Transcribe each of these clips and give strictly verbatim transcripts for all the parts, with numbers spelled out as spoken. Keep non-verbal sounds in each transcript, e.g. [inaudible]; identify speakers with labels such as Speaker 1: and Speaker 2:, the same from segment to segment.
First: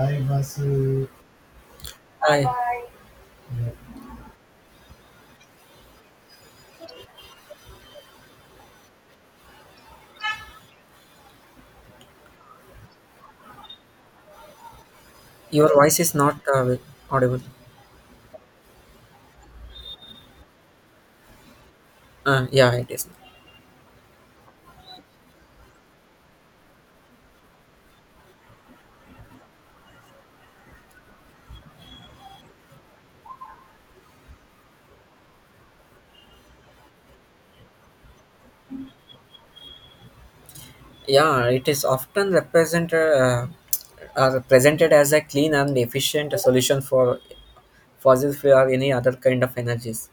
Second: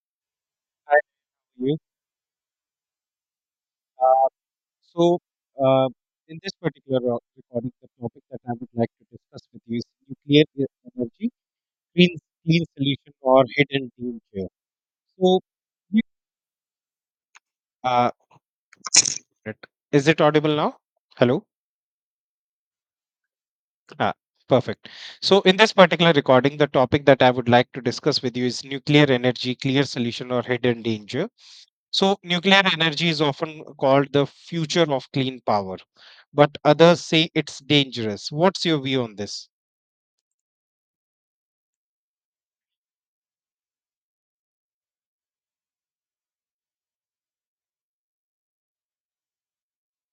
Speaker 1: Hi Vasu.
Speaker 2: Hi,
Speaker 1: uh,
Speaker 2: you.
Speaker 1: Hi, yeah.
Speaker 2: Uh, so, uh, in this particular ro- recording, the topic that I would like to discuss with you is nuclear e- energy, clean, clean solution, or hidden danger. So,
Speaker 1: Your voice
Speaker 2: you-
Speaker 1: is not uh, ve- audible.
Speaker 2: uh, it- is it audible now? Hello?
Speaker 1: Uh, yeah, it is.
Speaker 2: Ah, perfect. So, in this particular recording, the topic that I would like to discuss with you is nuclear energy, clear solution, or hidden danger. So, nuclear energy is often called the future of clean power, but others say it's dangerous. What's your view on this?
Speaker 1: Yeah, it is often represented uh, uh, presented as a clean and efficient solution for fossil fuel or any other kind of energies.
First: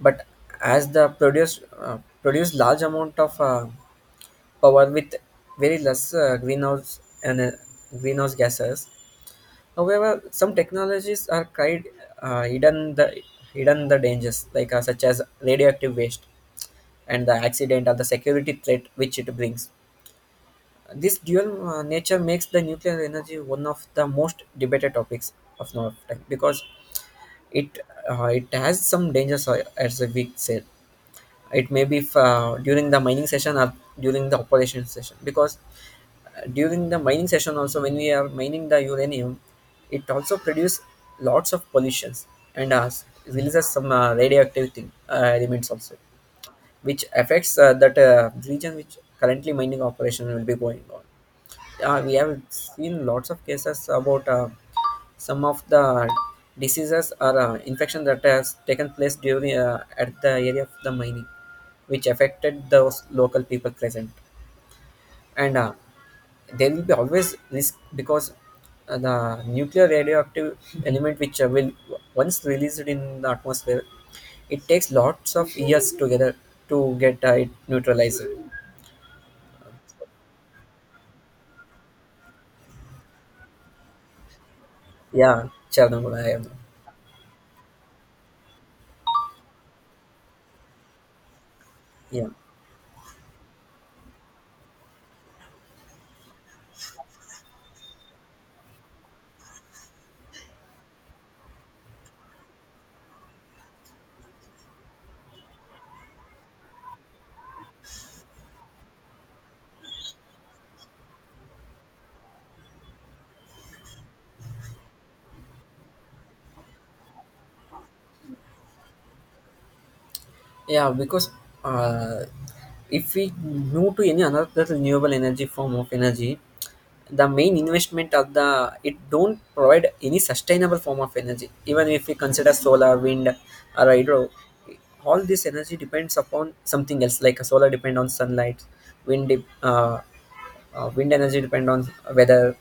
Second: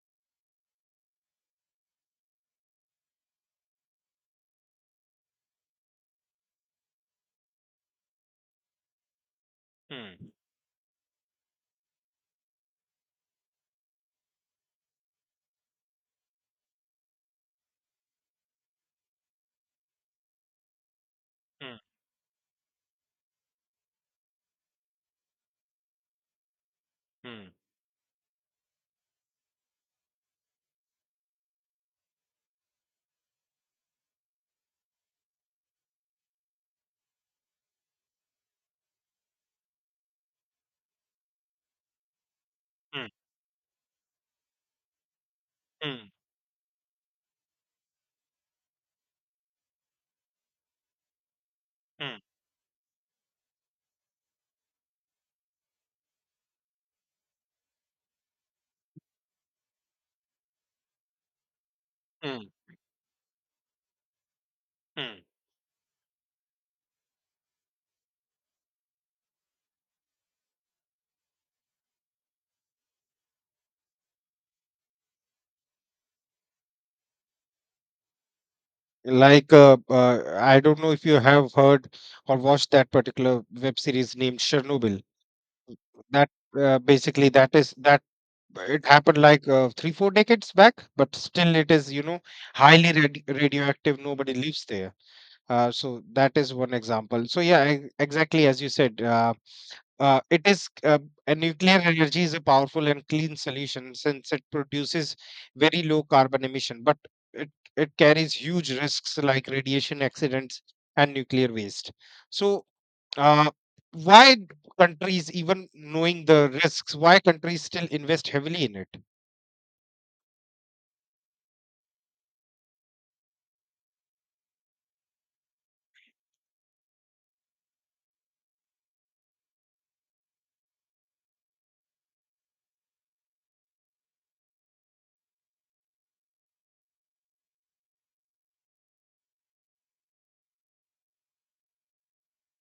Speaker 1: But as the produce uh, produce large amount of uh, power with very less uh, greenhouse and uh, greenhouse gases. However,
Speaker 2: Mm,
Speaker 1: some technologies are cried uh, hidden the hidden the dangers, like uh, such as radioactive waste and the accident or the security threat which it brings. This dual
Speaker 2: mm,
Speaker 1: uh, nature makes the nuclear energy one of the most debated topics of now of time because
Speaker 2: mm,
Speaker 1: it uh, it has some dangers, uh, as we said. It may be uh, during the mining session or during the operation session because uh, during the mining session also when we are mining the uranium, it also produces lots of pollutions and uh,
Speaker 2: mm,
Speaker 1: releases some uh, radioactive thing, uh, elements also,
Speaker 2: mm,
Speaker 1: which affects uh, that uh, region which currently mining operation will be going on. Uh, we
Speaker 2: mm,
Speaker 1: have seen lots of cases about uh, some of the diseases or uh, infection that has taken place during uh, at the area of the mining, which
Speaker 2: mm,
Speaker 1: affected those local people present.
Speaker 2: mm.
Speaker 1: And uh, there will be always risk because uh, the nuclear radioactive element which uh, will once released in the atmosphere, it takes lots of years together to get uh, it neutralized.
Speaker 2: Like, uh, uh, I don't know if you have heard or watched that particular web series named Chernobyl.
Speaker 1: Yeah, Chernobyl. I
Speaker 2: That
Speaker 1: am.
Speaker 2: uh, basically that is that It happened like uh, three four decades back, but still it is, you know
Speaker 1: Yeah.
Speaker 2: highly radi radioactive. Nobody lives there. Uh, so that is one example. So yeah, e- exactly as you said, uh, uh, it is uh, a nuclear energy is a powerful and clean solution since it produces very low carbon emission, but it, it carries huge risks like radiation accidents and nuclear waste. So uh, why d- countries, even knowing the risks, why countries still invest heavily in it?
Speaker 1: Yeah, because uh, if we move to any another renewable energy form of energy, the main investment of the it don't provide any sustainable form of energy. Even if we consider solar, wind, or hydro, all this energy depends upon something else. Like a solar depend on sunlight, wind dep- uh, uh, wind energy depend on weather,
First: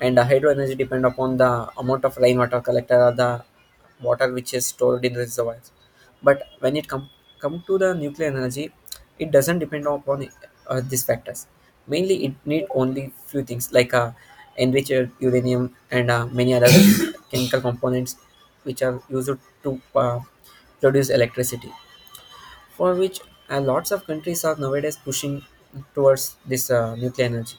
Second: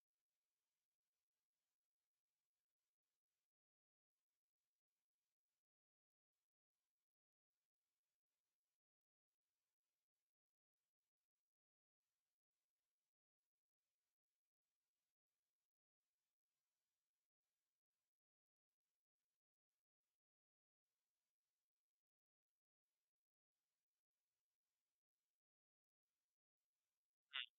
Speaker 1: and uh, hydro energy depend upon the amount of rainwater collected or the water which is stored in reservoirs. But when it come come to the nuclear energy, it doesn't depend upon uh, these factors. Mainly, it need only few things like uh, enriched uranium and uh, many other [coughs] chemical components which are used to uh, produce electricity. For which uh, lots of countries are nowadays pushing towards this uh, nuclear energy,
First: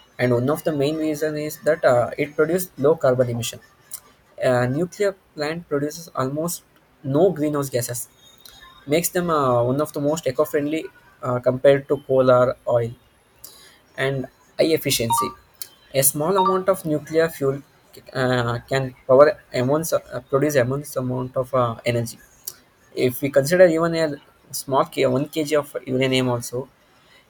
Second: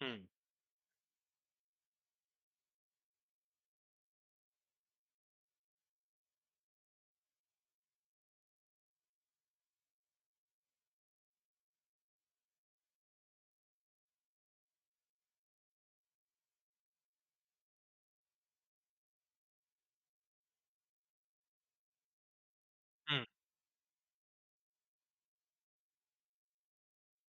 Speaker 2: Hmm,
Speaker 1: and one of the main reason is that uh, it produces low carbon emission. A nuclear plant produces almost no greenhouse gases, makes them uh, one of the most eco-friendly, uh, compared to coal or oil, and high efficiency. A small amount of nuclear fuel uh, can power immense, uh, produce immense amount of uh, energy. If
Speaker 2: hmm,
Speaker 1: we consider even a small k- one kilogram of uranium also,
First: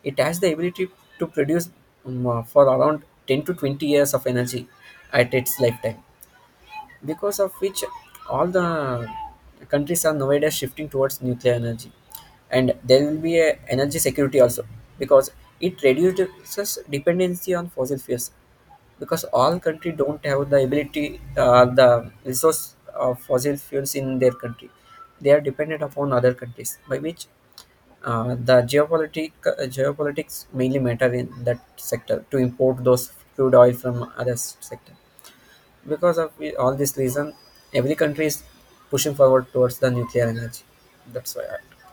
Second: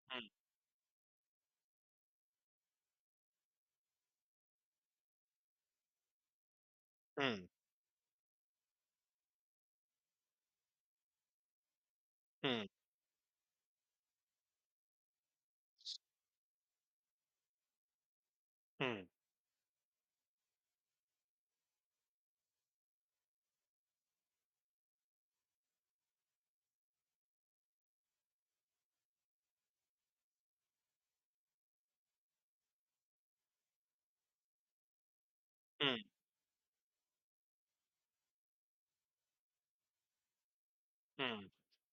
Speaker 1: it
Speaker 2: hmm,
Speaker 1: has the ability to produce um, uh, for around ten to twenty years of energy at its lifetime, because
Speaker 2: hmm,
Speaker 1: of which all the countries are nowadays shifting towards nuclear energy,
Speaker 2: hmm,
Speaker 1: and there will be a energy security also, because it reduces dependency on fossil fuels,
Speaker 2: hmm,
Speaker 1: because all country don't have the ability uh, the resource of fossil fuels in their country. They are dependent upon other countries, by which uh, the geopolitic uh, geopolitics mainly matter in that sector to import those crude oil from other sector.
Speaker 2: hmm,
Speaker 1: Because of I- all this reason, every country is pushing forward towards the nuclear energy. That's why.
Speaker 2: hmm.
Speaker 1: I,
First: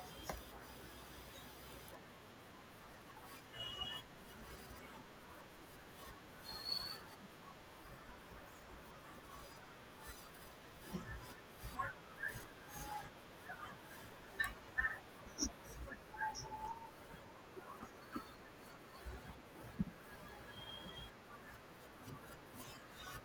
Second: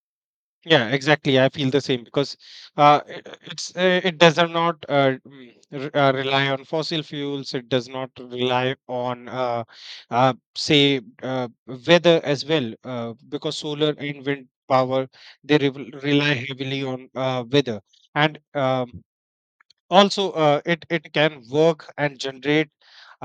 Speaker 2: Yeah, exactly. I feel the same because uh, it, it's uh, it does not uh, mm, re- uh, rely on fossil fuels. It does not rely on uh, uh, say uh, weather as well, uh, because solar and wind power they re- rely heavily on uh, weather, and um, also, uh, it it can work and generate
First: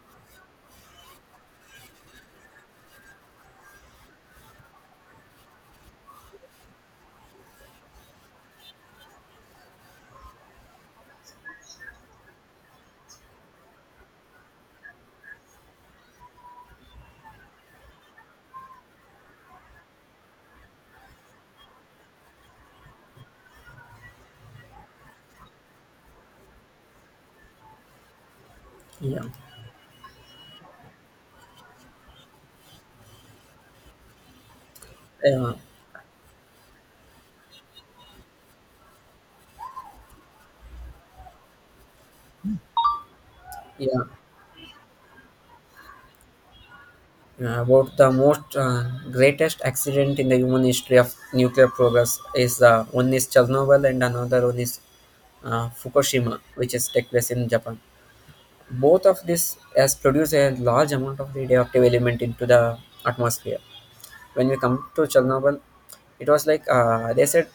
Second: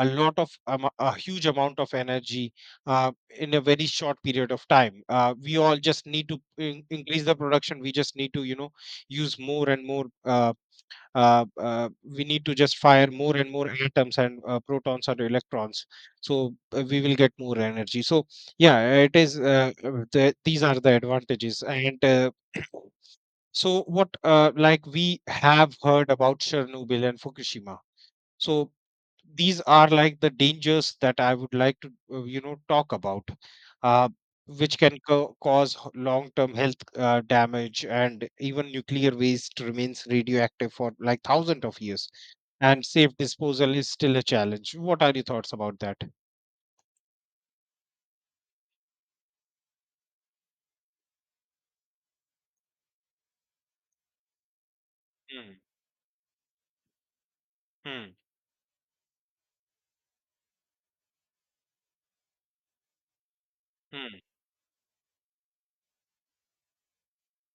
Speaker 2: a lot of amo- a huge amount of energy uh, in a very short period of time. Uh, we all just need to in- increase the production. We just need to, you know, use more and more, uh, uh, uh, we need to just fire more and more atoms and, uh, protons or electrons, so uh, we will get more energy. So yeah, it is, uh, uh, the, these are the advantages. And uh, [clears throat] So what, uh, like we have heard about Chernobyl and Fukushima. So
Speaker 1: yeah.
Speaker 2: these are like the dangers that I would like to, uh, you know, talk about, uh, which can co-
Speaker 1: Uh,
Speaker 2: cause h- long-term health uh, damage, and even nuclear waste remains radioactive for like thousands of years, and safe disposal is
Speaker 1: yeah.
Speaker 2: still a challenge. What are your thoughts about that?
Speaker 1: Uh, about the most uh, greatest accident in the human history of nuclear progress is uh, one is Chernobyl and another one is
Speaker 2: Mm,
Speaker 1: uh, Fukushima, which is take place in Japan.
Speaker 2: mm,
Speaker 1: Both of this has produced a large amount of radioactive element into the atmosphere.
Speaker 2: mm,
Speaker 1: When we come to Chernobyl, it was like uh, they said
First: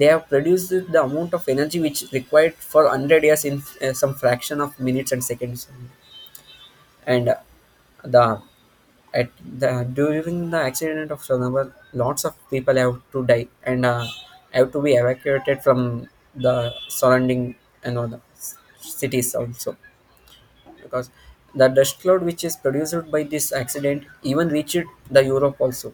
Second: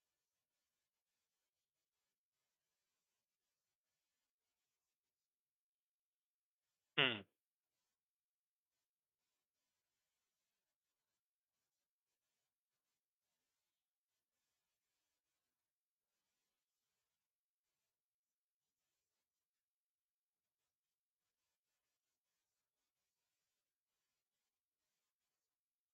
Speaker 1: they have produced the amount of energy which required for one hundred years in uh, some fraction of minutes and seconds.
Speaker 2: mm,
Speaker 1: And uh, the at the during the accident of Chernobyl, lots of people have to die and uh, have to be evacuated from the surrounding, you know, the cities also, because the dust cloud which is produced by this accident even reached the Europe also,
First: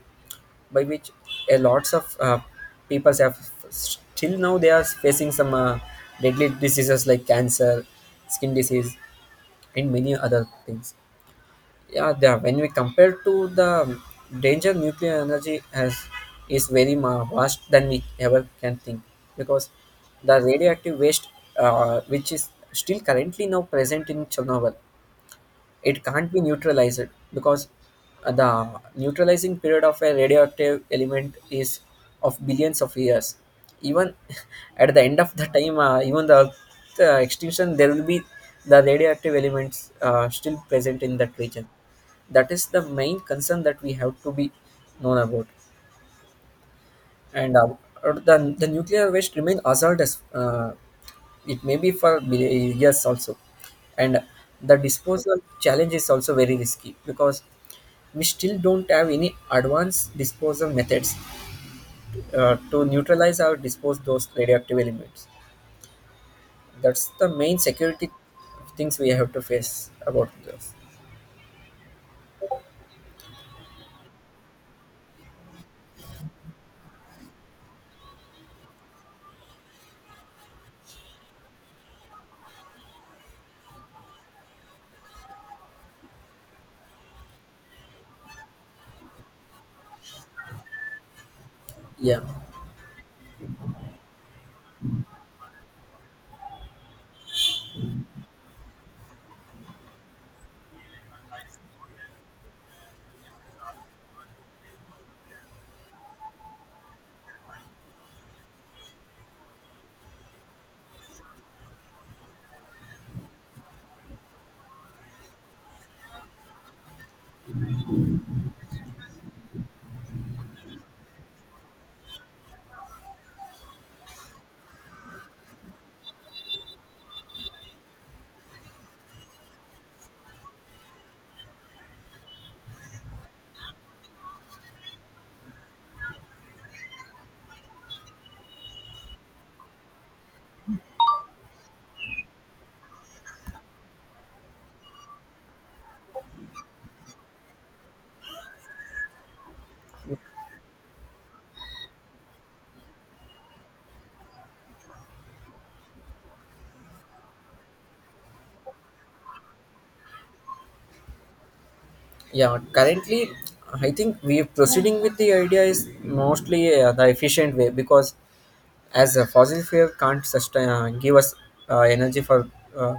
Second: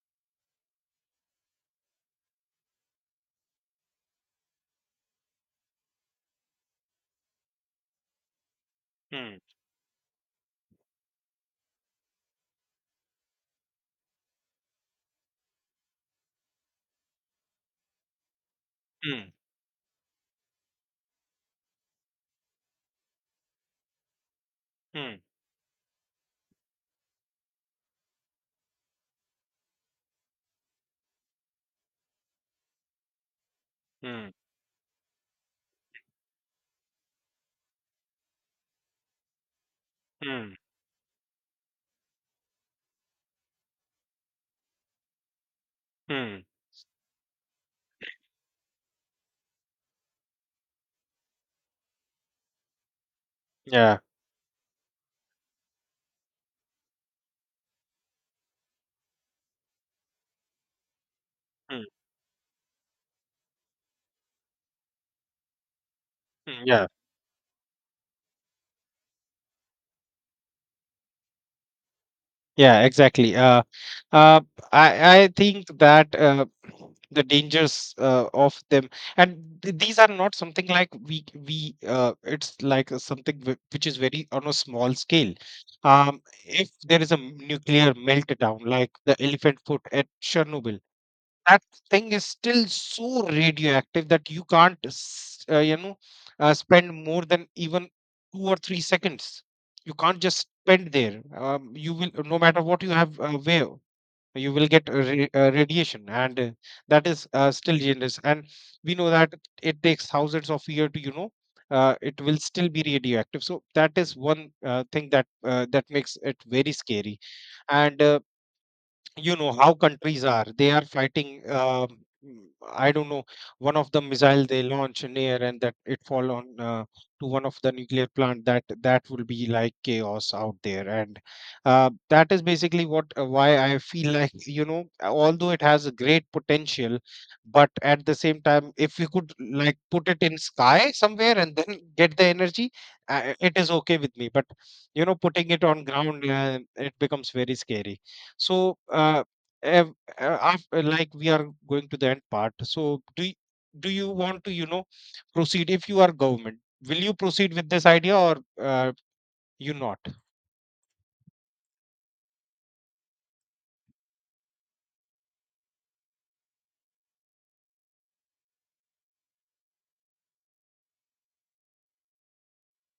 Speaker 1: by which a lots of uh, people have, still now they are facing some uh, deadly diseases like cancer, skin disease,
Speaker 2: mm,
Speaker 1: and many other things. Yeah, they are, when we compare to the danger nuclear energy has is very ma- vast than we ever can think,
Speaker 2: mm,
Speaker 1: because the radioactive waste uh, which is still currently now present in Chernobyl,
Speaker 2: mm,
Speaker 1: it can't be neutralized, because uh, the neutralizing period of a radioactive element is of billions of years. Even
Speaker 2: mm,
Speaker 1: [laughs] at the end of the time uh, even the Earth, uh, extinction, there will be the radioactive elements uh,
Speaker 2: mm,
Speaker 1: still present in that region. That is the main concern that we have to be known about.
Speaker 2: mm,
Speaker 1: And uh, the, the nuclear waste remain hazardous, uh, it may be for many years also,
Speaker 2: Yeah.
Speaker 1: and the disposal challenge is also very risky, because we still don't have any advanced disposal methods
Speaker 2: mm,
Speaker 1: uh, to neutralize or dispose those radioactive elements.
Speaker 2: mm.
Speaker 1: That's the main security things we have to face about this.
Speaker 2: Yeah, exactly. Uh, uh, I I think that, uh, the dangers uh, of them, and th- these are not something like we we. Uh, it's like, uh, something whi- which is very on a small scale. Um, if there is a m- nuclear meltdown, like the elephant foot at Chernobyl, that thing
Speaker 1: Yeah.
Speaker 2: is still so radioactive that you can't s- uh, you know, uh, spend more than even two or three seconds. You can't just spend there. Um, you will, no matter what you have uh, where, you will get a ra- uh, radiation, and uh, that is, uh, still dangerous, and we know that it takes thousands of years to, you know, uh, it will still be radioactive. So that is one uh, thing that, uh, that makes it very scary, and, uh, you know, how countries are, they are fighting. um, mm, I don't know, one of the missile they launch in air and that it fall on, uh, to one of the nuclear plant, that that will be like chaos out there. And uh, That is basically what, uh, why I feel like, you know, although it has a great potential, but at the same time, if we could like put it in sky somewhere and then [laughs] get the energy, uh, it is okay with me, but you know, putting it on ground, uh, it becomes very scary. So, uh, ev- uh, after, like we are going to the end part. So, do y- do you want to, you know, proceed if you are government? Will you proceed with this idea, or uh, you not?
Speaker 1: Yeah, currently, I think we are proceeding with the idea is mostly uh, the efficient way, because as a fossil fuel can't sustain uh, give us uh, energy for uh,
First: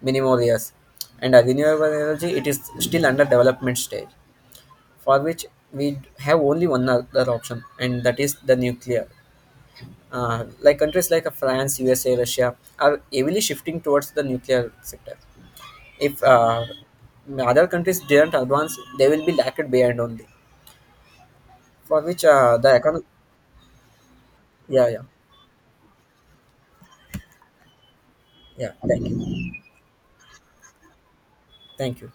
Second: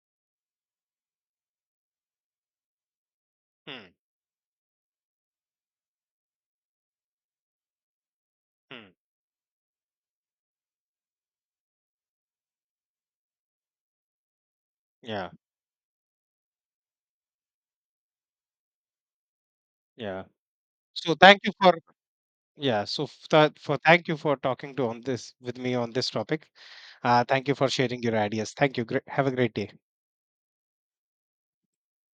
Speaker 1: many more years, and a renewable energy it is still under development
Speaker 2: Hmm,
Speaker 1: stage, for which we have only one other option, and that is the
Speaker 2: hmm.
Speaker 1: nuclear. Uh, like countries like uh, France, U S A, Russia are heavily shifting towards the nuclear sector.
Speaker 2: Yeah,
Speaker 1: If uh, other countries didn't advance, they will be lagged behind
Speaker 2: yeah.
Speaker 1: only.
Speaker 2: So, thank you for.
Speaker 1: For which uh, the
Speaker 2: Yeah. So
Speaker 1: economy.
Speaker 2: f- that for thank you for talking to
Speaker 1: Yeah,
Speaker 2: on
Speaker 1: yeah,
Speaker 2: this with me on this topic. Uh, thank you for sharing your ideas.
Speaker 1: yeah.
Speaker 2: Thank you. Great.
Speaker 1: Thank
Speaker 2: Have a
Speaker 1: you.
Speaker 2: great day.
Speaker 1: Thank you.